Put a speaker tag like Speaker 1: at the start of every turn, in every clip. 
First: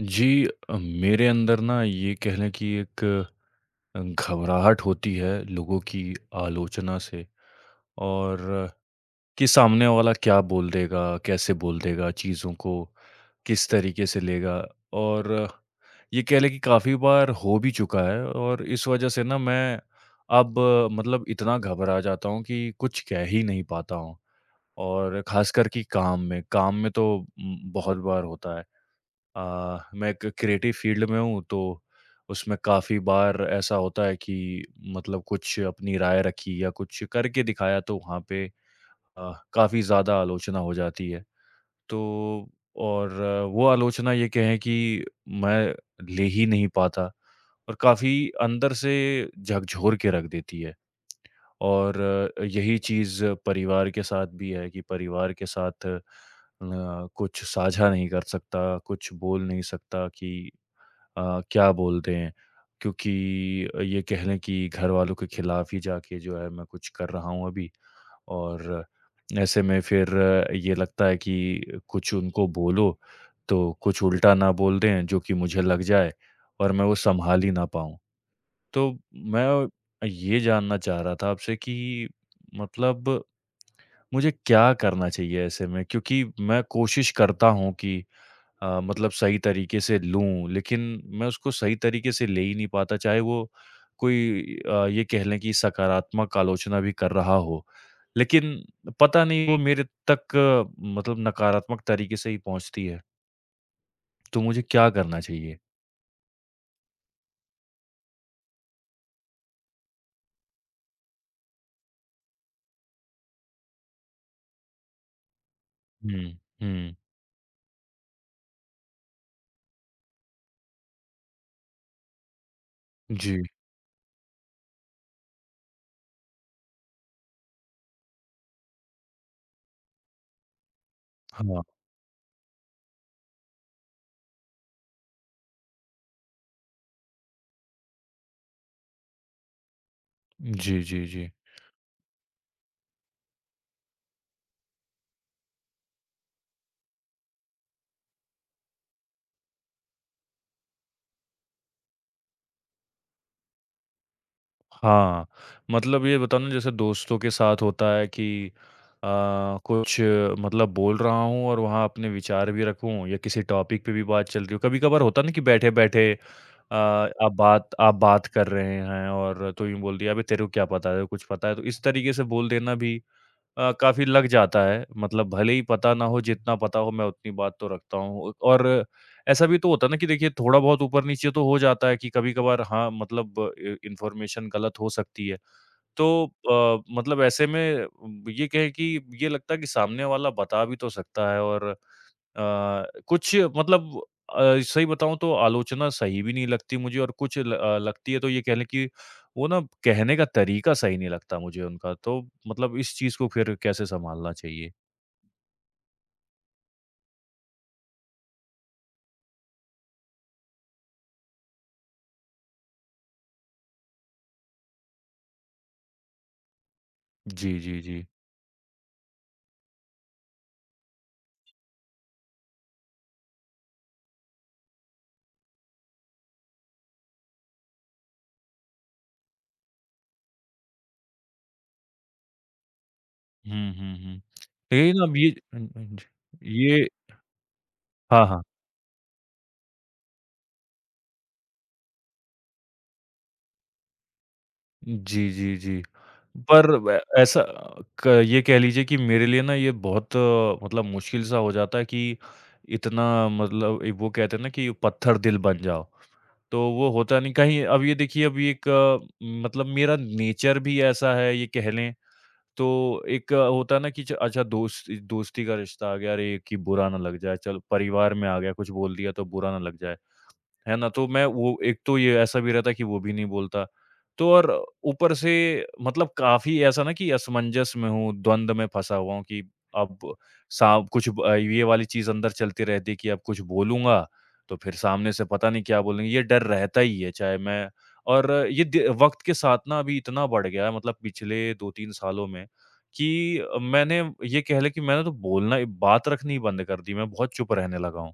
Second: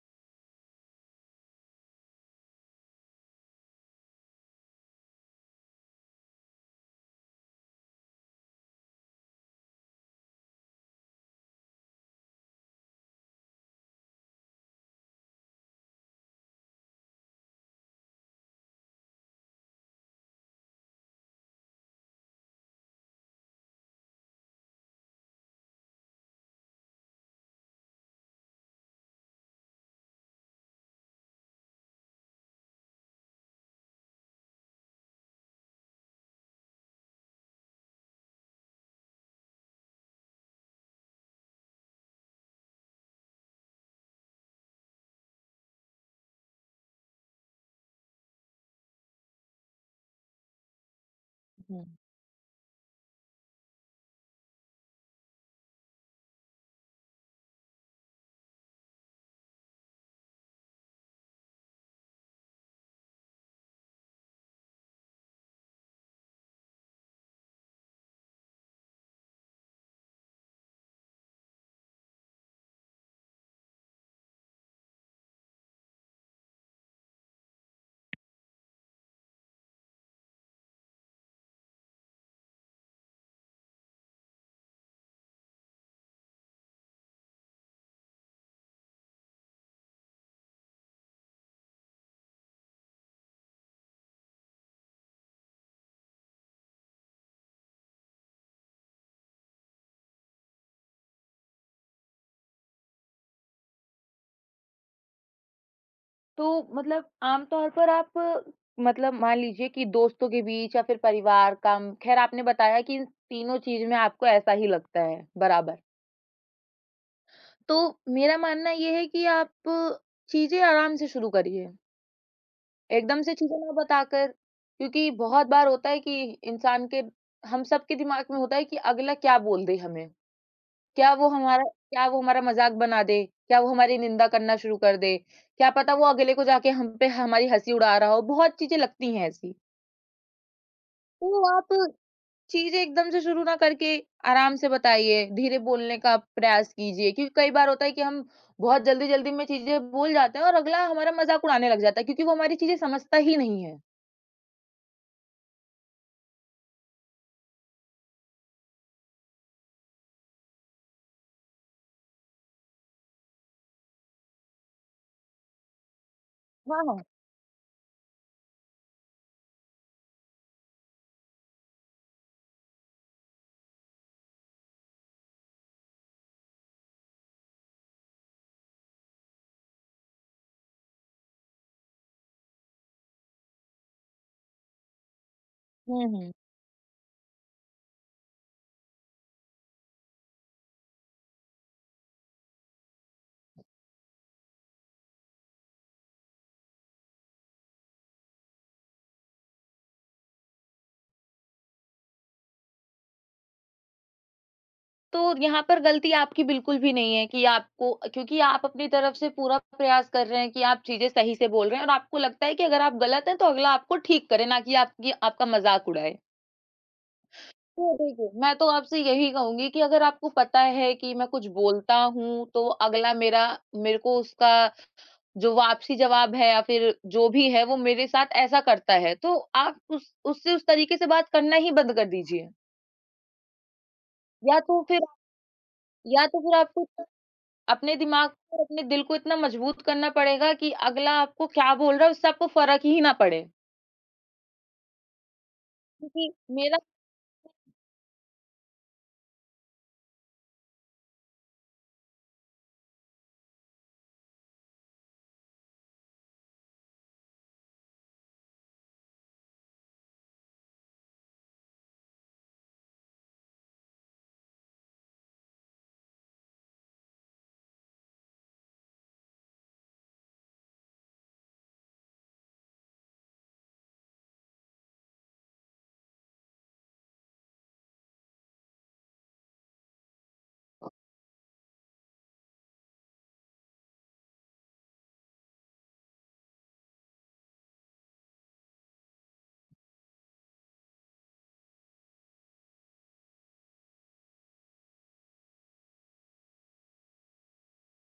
Speaker 1: जी। मेरे अंदर ना ये कह लें कि एक घबराहट होती है लोगों की आलोचना से। और कि सामने वाला क्या बोल देगा, कैसे बोल देगा, चीज़ों को किस तरीके से लेगा। और ये कह लें कि काफ़ी बार हो भी चुका है, और इस वजह से ना मैं अब मतलब इतना घबरा जाता हूँ कि कुछ कह ही नहीं पाता हूँ। और ख़ासकर कि काम में तो बहुत बार होता है। अ, मैं एक क्रिएटिव फील्ड में हूँ, तो उसमें काफ़ी बार ऐसा होता है कि मतलब कुछ अपनी राय रखी या कुछ करके दिखाया, तो वहाँ पे काफ़ी ज़्यादा आलोचना हो जाती है। तो और वो आलोचना ये कहें कि मैं ले ही नहीं पाता, और काफ़ी अंदर से झकझोर के रख देती है।
Speaker 2: हुँ।
Speaker 1: और यही चीज़ परिवार के साथ भी है कि परिवार के साथ कुछ साझा नहीं कर सकता, कुछ बोल नहीं सकता कि क्या बोलते हैं, क्योंकि ये कह लें कि घर वालों के खिलाफ ही जाके जो है, मैं कुछ कर रहा हूँ अभी। और ऐसे में फिर ये लगता है कि कुछ उनको बोलो तो कुछ उल्टा ना बोल दें जो कि मुझे लग जाए, और मैं वो संभाल ही ना पाऊँ। तो मैं ये जानना चाह रहा था आपसे कि मतलब मुझे क्या करना चाहिए ऐसे में? क्योंकि मैं कोशिश करता हूँ कि मतलब सही तरीके से लूँ, लेकिन मैं उसको सही तरीके से ले ही नहीं पाता, चाहे वो कोई ये कह लें कि सकारात्मक आलोचना भी कर रहा हो। लेकिन पता नहीं वो मेरे तक मतलब नकारात्मक तरीके से ही पहुँचती है, तो मुझे क्या करना चाहिए?
Speaker 2: तो मतलब आमतौर पर आप मतलब मान लीजिए कि दोस्तों के बीच या फिर परिवार, काम, ख़ैर आपने बताया कि इन तीनों चीज़ में आपको ऐसा ही लगता है, बराबर।
Speaker 1: हुँ, हुँ।
Speaker 2: तो मेरा मानना ये है कि आप चीज़ें आराम से शुरू करिए, एकदम से
Speaker 1: जी,
Speaker 2: चीज़ें ना बताकर। क्योंकि बहुत बार होता है कि इंसान के हम सबके दिमाग में होता है कि अगला क्या बोल दे हमें। क्या वो
Speaker 1: हाँ।
Speaker 2: हमारा क्या वो हमारा मज़ाक बना दे? क्या वो हमारी निंदा करना शुरू कर दे? क्या पता वो अगले को जाके हम पे हमारी हँसी उड़ा रहा हो, बहुत चीज़ें लगती हैं ऐसी।
Speaker 1: जी, जी, जी।
Speaker 2: तो आप चीज़ें एकदम से शुरू ना करके आराम से बताइए, धीरे बोलने का प्रयास कीजिए, क्योंकि कई बार होता है कि हम बहुत जल्दी-जल्दी में चीज़ें बोल जाते हैं और अगला हमारा मज़ाक उड़ाने लग जाता है क्योंकि वो हमारी चीज़ें समझता ही नहीं है।
Speaker 1: हाँ, मतलब ये बताओ ना जैसे दोस्तों के साथ होता है कि अ, कुछ मतलब बोल रहा हूँ और वहाँ अपने विचार भी रखूँ या किसी टॉपिक पे भी बात चल रही हो। कभी-कभार होता ना कि बैठे-बैठे
Speaker 2: हाँ, हाँ।
Speaker 1: आप बात कर रहे हैं, और तो यूँ बोल दिया, "अबे तेरे को क्या पता है? कुछ पता है?" तो इस तरीके से बोल देना भी काफ़ी लग जाता है, मतलब भले ही पता ना हो, जितना पता हो मैं उतनी बात तो रखता हूँ। और ऐसा भी तो होता है ना कि देखिए थोड़ा बहुत ऊपर-नीचे तो हो जाता है कि कभी-कभार हाँ, मतलब इन्फॉर्मेशन गलत हो सकती है।
Speaker 2: हुँ,
Speaker 1: तो
Speaker 2: हुँ।
Speaker 1: मतलब ऐसे में ये कहें कि ये लगता है कि सामने वाला बता भी तो सकता है, और कुछ मतलब सही बताऊँ तो आलोचना सही भी नहीं लगती मुझे, और कुछ लगती है तो ये कह लें कि वो ना, कहने का तरीका सही नहीं लगता मुझे उनका। तो मतलब इस चीज़ को फिर कैसे सँभालना चाहिए?
Speaker 2: तो यहाँ पर गलती आपकी बिल्कुल भी नहीं है कि आपको, क्योंकि आप अपनी तरफ से पूरा प्रयास कर रहे हैं कि आप चीज़ें सही से बोल रहे हैं और आपको लगता है कि अगर आप गलत हैं तो अगला आपको ठीक करे, ना कि आपकी आपका मज़ाक उड़ाए।
Speaker 1: जी, जी,
Speaker 2: तो
Speaker 1: जी।
Speaker 2: देखिए, मैं तो आपसे यही कहूँगी कि अगर आपको पता है कि मैं कुछ बोलता हूँ, तो अगला मेरा मेरे को उसका जो वापसी जवाब है या फिर जो भी है वो मेरे साथ ऐसा करता है, तो आप उस तरीके से बात करना ही बंद कर दीजिए।
Speaker 1: हुँ, हुँ, हुँ।
Speaker 2: या तो
Speaker 1: यही
Speaker 2: फिर
Speaker 1: ना अब ये हुँ, हुँ, जी।
Speaker 2: या तो फिर आपको
Speaker 1: ये
Speaker 2: अपने
Speaker 1: हाँ,
Speaker 2: दिमाग
Speaker 1: हाँ।
Speaker 2: को और अपने दिल को इतना मजबूत करना पड़ेगा कि अगला आपको क्या बोल रहा है उससे आपको फ़र्क ही ना पड़े।
Speaker 1: जी, जी, जी।
Speaker 2: क्योंकि
Speaker 1: पर
Speaker 2: मेरा
Speaker 1: व ऐसा क ये कह लीजिए कि मेरे लिए ना ये बहुत मतलब मुश्किल सा हो जाता है कि इतना मतलब वो कहते हैं ना कि पत्थर दिल बन जाओ, तो वो होता नहीं। कहीं अब ये देखिए, अब ये एक मतलब मेरा नेचर भी ऐसा है ये कह लें, तो एक होता है ना कि च अच्छा दोस्त दोस्ती का रिश्ता आ गया, अरे! कि बुरा ना लग जाए, चलो परिवार में आ गया, कुछ बोल दिया तो बुरा ना लग जाए। है ना? तो मैं वो एक तो ये ऐसा भी रहता है कि वो भी नहीं बोलता। तो और ऊपर से मतलब काफ़ी ऐसा ना कि असमंजस में हूँ, द्वंद में फँसा हुआ हूँ कि अब सा कुछ ये वाली चीज़ अंदर चलती रहती है कि अब कुछ बोलूँगा, तो फिर सामने से पता नहीं क्या बोलेंगे, ये डर रहता ही है चाहे मैं। और ये द वक़्त के साथ ना अभी इतना बढ़ गया है, मतलब पिछले 2-3 सालों में कि मैंने ये कह लें कि मैंने तो बोलना, बात रखनी ही बंद कर दी, मैं बहुत चुप रहने लगा हूँ।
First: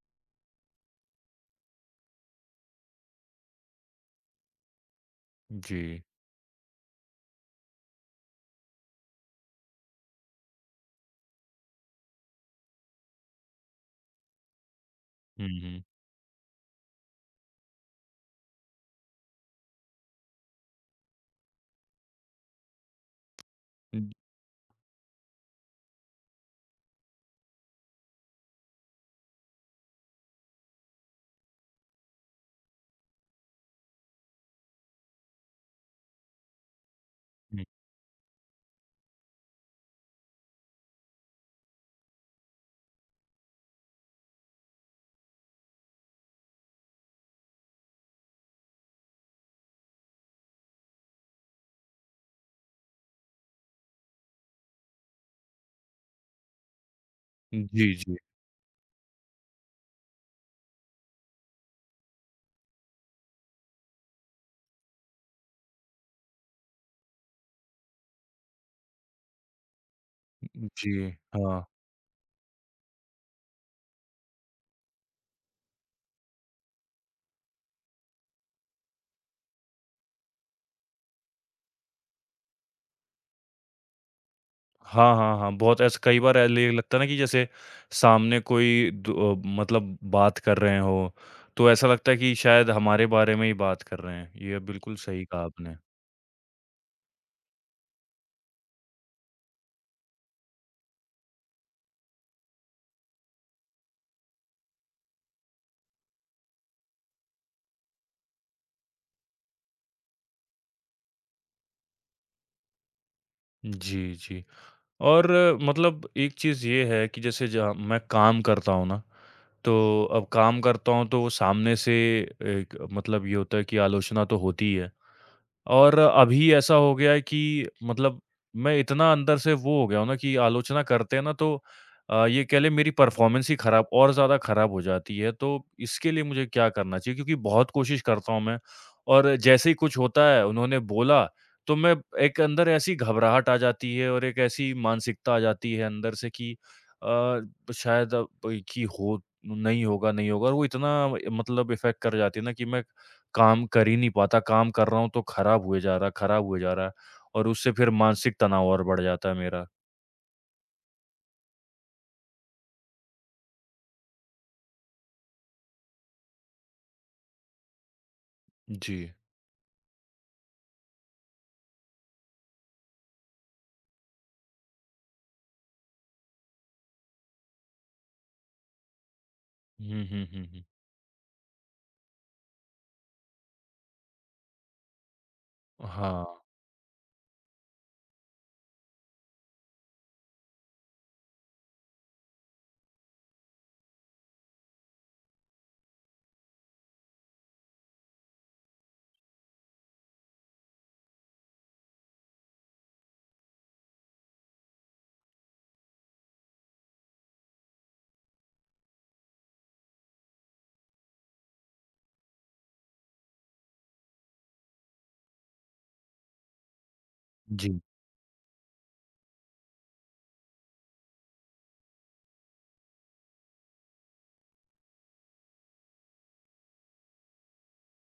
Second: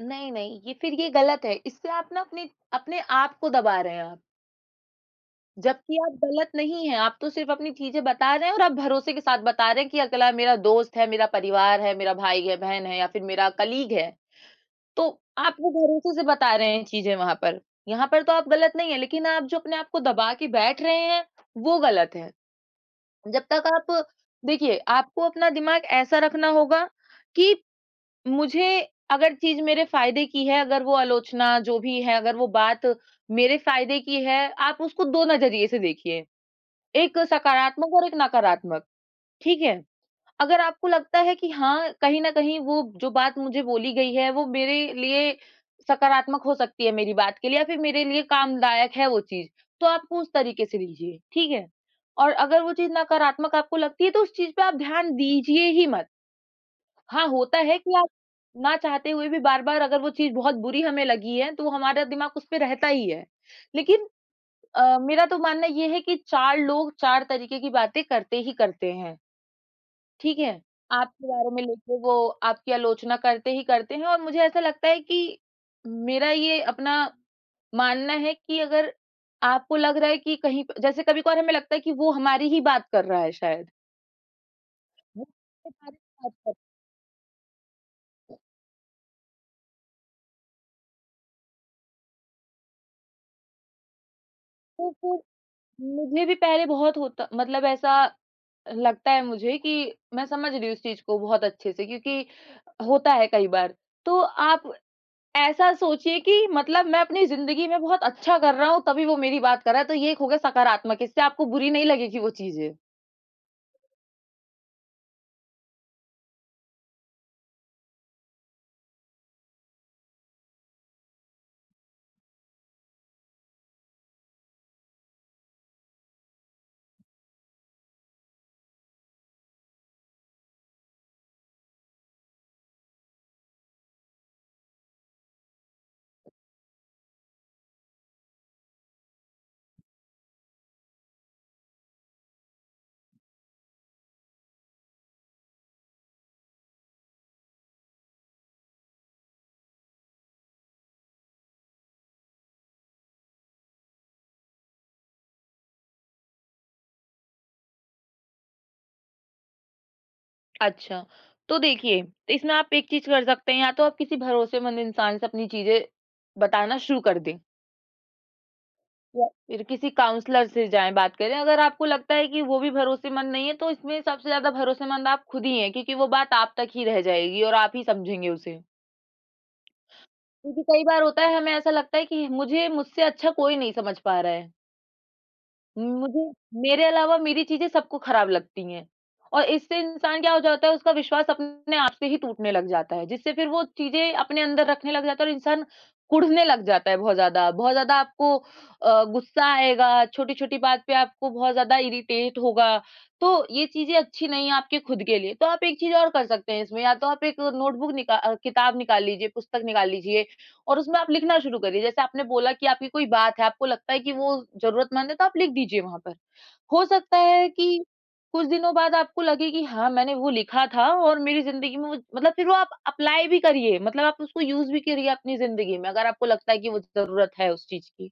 Speaker 2: नहीं, नहीं, ये गलत है। इससे आप ना अपने अपने आप को दबा रहे हैं आप।
Speaker 1: जी।
Speaker 2: जबकि आप गलत नहीं हैं, आप तो सिर्फ़ अपनी चीज़ें बता रहे हैं और आप भरोसे के साथ बता रहे हैं कि अगला मेरा दोस्त है, मेरा परिवार है, मेरा भाई है, बहन है या फिर मेरा कलीग है। तो
Speaker 1: हुँ,
Speaker 2: आप वो
Speaker 1: हुँ।
Speaker 2: भरोसे से बता रहे हैं चीज़ें वहाँ पर। यहाँ पर तो आप गलत नहीं हैं, लेकिन आप जो अपने आप को दबा के बैठ रहे हैं, वो गलत है। जब तक आप देखिए, आपको अपना दिमाग ऐसा रखना होगा कि मुझे अगर चीज़ मेरे फ़ायदे की है, अगर वो आलोचना जो भी है, अगर वो बात मेरे फ़ायदे की है, आप उसको 2 नज़रिए से देखिए। एक
Speaker 1: हुँ।
Speaker 2: सकारात्मक और एक नकारात्मक, ठीक है? अगर आपको लगता है कि हाँ, कहीं न कहीं वो जो बात मुझे बोली गई है, वो मेरे लिए सकारात्मक हो सकती है मेरी बात के लिए या फिर मेरे लिए कामदायक है वो चीज़, तो आपको उस तरीके से लीजिए, ठीक है? और अगर वो चीज़ नकारात्मक आपको लगती है, तो उस चीज़ पे आप ध्यान दीजिए ही मत। हाँ, होता है कि
Speaker 1: जी,
Speaker 2: आप
Speaker 1: जी।
Speaker 2: ना चाहते हुए भी बार-बार अगर वो चीज़ बहुत बुरी हमें लगी है, तो हमारा दिमाग उस पे रहता ही है। लेकिन मेरा तो मानना ये है कि 4 लोग 4 तरीके की बातें करते ही करते हैं। ठीक है?
Speaker 1: जी,
Speaker 2: आपके बारे में
Speaker 1: हाँ।
Speaker 2: लेके वो आपकी आलोचना करते ही करते हैं और मुझे ऐसा लगता है कि मेरा ये अपना मानना है कि अगर आपको लग रहा है कि कहीं प जैसे कभी-कभार हमें लगता है कि वो हमारी ही बात कर रहा है शायद,
Speaker 1: हाँ,
Speaker 2: वो
Speaker 1: हाँ, हाँ,
Speaker 2: हमारे
Speaker 1: बहुत
Speaker 2: बारे
Speaker 1: ऐसा कई
Speaker 2: में बात
Speaker 1: बार
Speaker 2: कर
Speaker 1: ऐल ये
Speaker 2: रहा
Speaker 1: लगता है ना कि जैसे
Speaker 2: है,
Speaker 1: सामने कोई मतलब बात कर रहे हो, तो ऐसा लगता है कि शायद हमारे बारे में ही बात कर रहे हैं। ये
Speaker 2: तो
Speaker 1: बिल्कुल
Speaker 2: फिर
Speaker 1: सही कहा आपने।
Speaker 2: मुझे भी पहले बहुत होता मतलब ऐसा लगता है मुझे कि मैं समझ रही हूँ इस चीज़ को बहुत अच्छे से, क्योंकि होता है कई बार। तो आप ऐसा सोचिए कि मतलब मैं अपनी ज़िंदगी में बहुत अच्छा कर रहा हूँ, तभी वो मेरी बात कर रहा है, तो ये एक हो गया सकारात्मक, इससे आपको बुरी नहीं लगेगी वो चीज़ें।
Speaker 1: जी, जी। और मतलब एक चीज़ ये है कि जैसे जहाँ मैं काम करता हूँ ना, तो अब काम करता हूँ तो सामने से एक मतलब ये होता है कि आलोचना तो होती ही है। और अभी ऐसा हो गया है कि मतलब मैं इतना अंदर से वो हो गया हूँ ना कि आलोचना करते हैं ना तो ये कह लें, मेरी परफ़ॉर्मेंस ही खराब और ज़्यादा खराब हो जाती है। तो इसके लिए मुझे क्या करना चाहिए? क्योंकि बहुत कोशिश करता हूँ मैं, और जैसे ही कुछ होता है उन्होंने बोला, तो मैं एक अंदर ऐसी घबराहट आ जाती है और एक ऐसी मानसिकता आ जाती है अंदर से कि अ, शायद अब कि हो नहीं होगा, नहीं होगा, और वो इतना मतलब इफ़ेक्ट कर जाती है ना कि मैं काम कर ही नहीं पाता, काम कर रहा हूँ तो खराब हुए जा रहा है, खराब हुए जा रहा है, और उससे फिर मानसिक तनाव और बढ़ जाता है मेरा।
Speaker 2: अच्छा, तो देखिए, तो इसमें आप एक चीज़ कर सकते हैं, या तो आप किसी भरोसेमंद इंसान से अपनी चीज़ें बताना शुरू कर दें,
Speaker 1: जी।
Speaker 2: या फिर किसी काउंसलर से जाएँ, बात करें। अगर आपको लगता है कि वो भी भरोसेमंद नहीं है, तो इसमें सबसे ज़्यादा भरोसेमंद आप खुद ही हैं, क्योंकि वो बात आप तक ही रह जाएगी और आप ही समझेंगे उसे।
Speaker 1: हुँ, हुँ, हुँ,
Speaker 2: क्योंकि
Speaker 1: हुँ।
Speaker 2: कई बार होता है, हमें ऐसा लगता है कि मुझे मुझसे अच्छा कोई नहीं समझ पा रहा है।
Speaker 1: हाँ।
Speaker 2: मुझे मेरे अलावा मेरी चीज़ें सबको खराब लगती हैं और इससे इंसान क्या हो जाता है, उसका विश्वास अपने आप से ही टूटने लग जाता है, जिससे फिर वो चीज़ें अपने अंदर रखने लग जाता है और इंसान कुढ़ने लग जाता है बहुत ज़्यादा। बहुत ज़्यादा आपको गुस्सा आएगा, छोटी-छोटी बात पे आपको बहुत ज़्यादा इरिटेट होगा, तो ये चीज़ें अच्छी नहीं है आपके खुद के लिए। तो आप एक चीज़ और कर सकते हैं इसमें, या तो आप एक किताब निकाल लीजिए, पुस्तक निकाल लीजिए और उसमें आप लिखना शुरू करिए। जैसे आपने बोला कि आपकी कोई बात है, आपको लगता है कि वो ज़रूरतमंद है, तो आप लिख दीजिए वहाँ पर। हो सकता है
Speaker 1: जी।
Speaker 2: कि कुछ दिनों बाद आपको लगे कि हाँ, मैंने वो लिखा था और मेरी ज़िंदगी में वो, मतलब फिर वो आप अप्लाई भी करिए, मतलब आप उसको यूज़ भी करिए अपनी ज़िंदगी में अगर आपको लगता है कि वो ज़रूरत है उस चीज़ की।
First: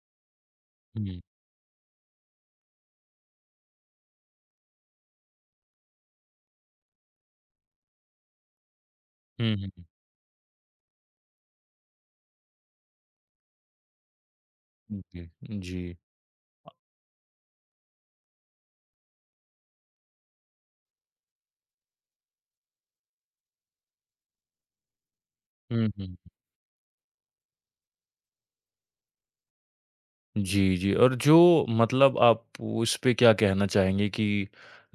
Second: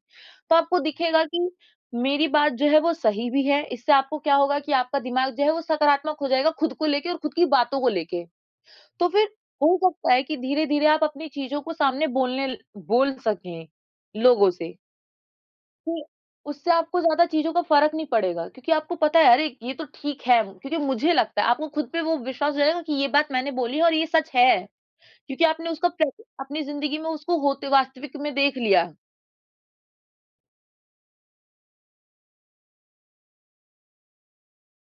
Speaker 2: तो आपको
Speaker 1: हुँ।
Speaker 2: दिखेगा कि मेरी बात जो है वो सही भी है, इससे आपको क्या होगा कि आपका दिमाग जो है वो सकारात्मक हो जाएगा खुद को लेके और खुद की बातों को लेके। तो फिर
Speaker 1: हुँ, हुँ,
Speaker 2: हो
Speaker 1: हुँ।
Speaker 2: सकता है कि धीरे-धीरे आप अपनी चीज़ों को सामने बोल सकें लोगों से,
Speaker 1: जी, जी।
Speaker 2: कि उससे आपको ज़्यादा चीज़ों का फ़र्क नहीं पड़ेगा, क्योंकि आपको पता है, अरे! ये तो ठीक है, क्योंकि मुझे लगता है आपको खुद पे वो विश्वास हो जाएगा कि ये बात मैंने बोली है और ये सच है, क्योंकि आपने उसका
Speaker 1: हुँ,
Speaker 2: प्र
Speaker 1: हुँ।
Speaker 2: अपनी ज़िंदगी में उसको होते वास्तविक में देख लिया।
Speaker 1: जी, जी। और जो मतलब आप उस पे क्या कहना चाहेंगे कि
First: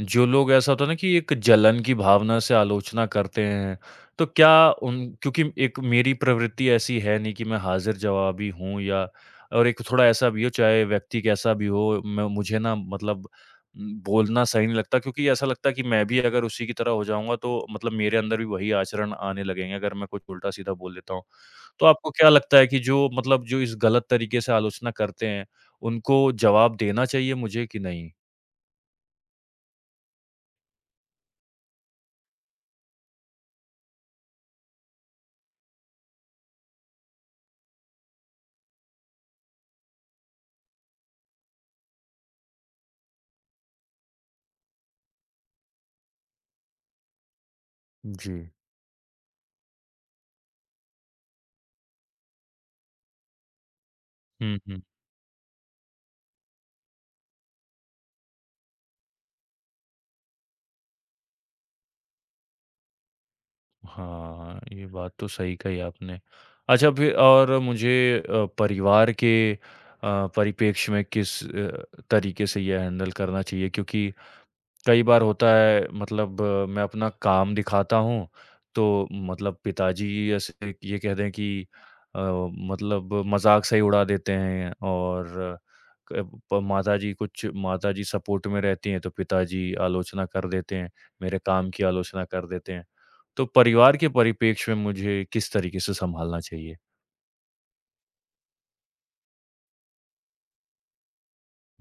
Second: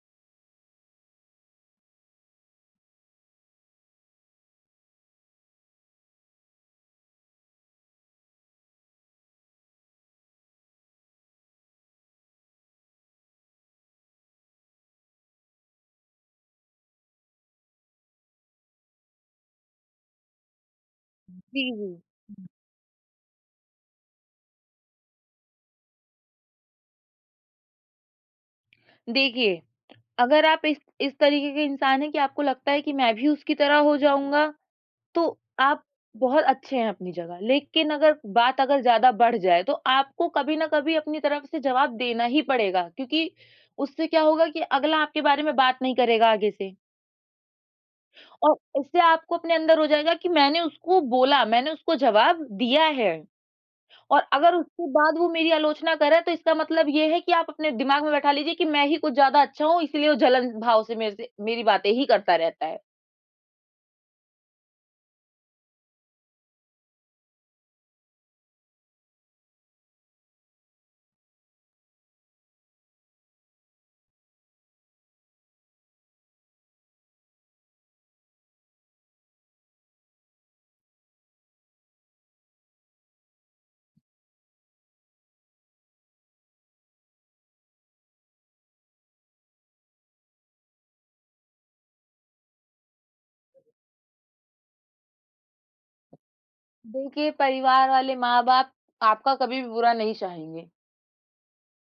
Speaker 1: जो लोग ऐसा होता है ना कि एक जलन की भावना से आलोचना करते हैं, तो क्या उन क्योंकि एक मेरी प्रवृत्ति ऐसी है नहीं कि मैं हाज़िर-जवाबी हूँ या, और एक थोड़ा ऐसा भी हो, चाहे व्यक्ति कैसा भी हो, मैं मुझे ना मतलब बोलना सही नहीं लगता क्योंकि ऐसा लगता है कि मैं भी अगर उसी की तरह हो जाऊँगा तो मतलब मेरे अंदर भी वही आचरण आने लगेंगे अगर मैं कुछ उल्टा-सीधा बोल देता हूँ।
Speaker 2: जी,
Speaker 1: तो
Speaker 2: जी।
Speaker 1: आपको क्या लगता है कि जो मतलब जो इस गलत तरीके से आलोचना करते हैं, उनको जवाब देना चाहिए मुझे कि नहीं?
Speaker 2: देखिए, अगर आप इस तरीके के इंसान हैं कि आपको लगता है कि मैं भी उसकी तरह हो जाऊँगा, तो आप बहुत अच्छे हैं अपनी जगह, लेकिन अगर बात अगर ज़्यादा बढ़ जाए तो आपको कभी न कभी अपनी तरफ से जवाब देना ही पड़ेगा, क्योंकि उससे क्या होगा कि अगला आपके बारे में बात नहीं करेगा आगे से
Speaker 1: जी।
Speaker 2: और इससे आपको अपने अंदर हो जाएगा कि मैंने उसको बोला, मैंने उसको जवाब दिया है और अगर
Speaker 1: हुँ, हुँ।
Speaker 2: उसके बाद वो मेरी आलोचना करे, तो इसका मतलब ये है कि आप अपने दिमाग में बैठा लीजिए कि मैं ही कुछ ज़्यादा अच्छा हूँ, इसलिए वो जलन भाव से मेरे से मेरी बातें ही करता रहता है।
Speaker 1: हाँ, ये बात तो सही कही आपने। अच्छा फिर और मुझे परिवार के परिप्रेक्ष्य में किस तरीके से ये हैंडल करना चाहिए? क्योंकि कई बार होता है मतलब मैं अपना काम दिखाता हूँ, तो मतलब पिताजी ऐसे ये कह दें कि अ, मतलब मज़ाक से ही उड़ा देते हैं, और क प माताजी सपोर्ट में रहती हैं, तो पिताजी आलोचना कर देते हैं, मेरे काम की आलोचना कर देते हैं। तो परिवार के परिप्रेक्ष्य में मुझे किस तरीके से सँभालना चाहिए?
Speaker 2: देखिए, परिवार वाले, माँ-बाप आपका कभी भी बुरा नहीं चाहेंगे।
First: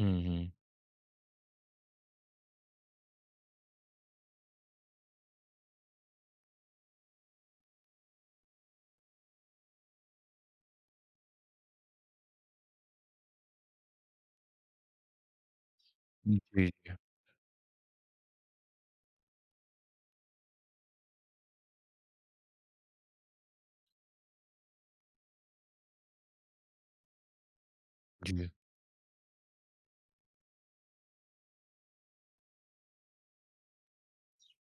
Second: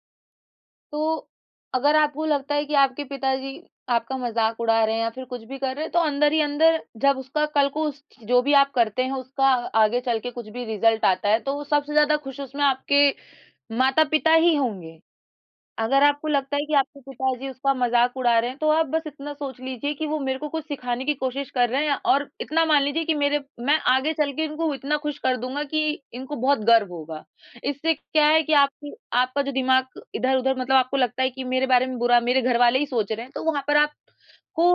Speaker 1: हुँ, हुँ।
Speaker 2: तो अगर आपको लगता है कि आपके पिताजी आपका मज़ाक उड़ा रहे हैं या फिर कुछ भी कर रहे हैं, तो अंदर ही अंदर जब उसका कल को, उस जो भी आप करते हैं उसका आगे चल के कुछ भी रिज़ल्ट आता है, तो सबसे ज़्यादा खुश उसमें आपके माता-पिता ही होंगे। अगर आपको
Speaker 1: जी,
Speaker 2: लगता है कि
Speaker 1: जी।
Speaker 2: आपके पिताजी उसका मज़ाक उड़ा रहे हैं, तो आप बस इतना सोच लीजिए कि वो मेरे को कुछ सिखाने की कोशिश कर रहे हैं और इतना मान लीजिए कि मेरे मैं आगे चल के इनको इतना खुश कर दूँगा कि इनको बहुत गर्व होगा। इससे क्या है
Speaker 1: जी।
Speaker 2: कि आपकी आपका जो दिमाग इधर-उधर, मतलब आपको लगता है कि मेरे बारे में बुरा मेरे घरवाले ही सोच रहे हैं, तो वहाँ पर आपको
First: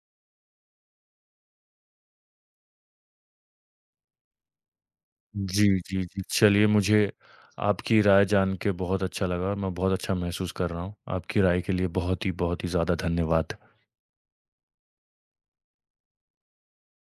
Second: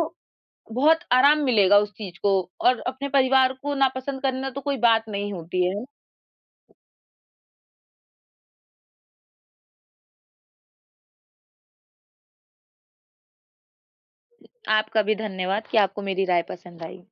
Speaker 2: बहुत आराम मिलेगा उस चीज़ को और अपने परिवार को नापसंद करना तो कोई बात नहीं होती
Speaker 1: जी,
Speaker 2: है।
Speaker 1: जी, जी। चलिए, मुझे आपकी राय जान के बहुत अच्छा लगा और मैं बहुत अच्छा महसूस कर रहा हूँ। आपकी राय के लिए बहुत ही ज़्यादा धन्यवाद।
Speaker 2: आपका भी धन्यवाद कि आपको मेरी राय पसंद आई।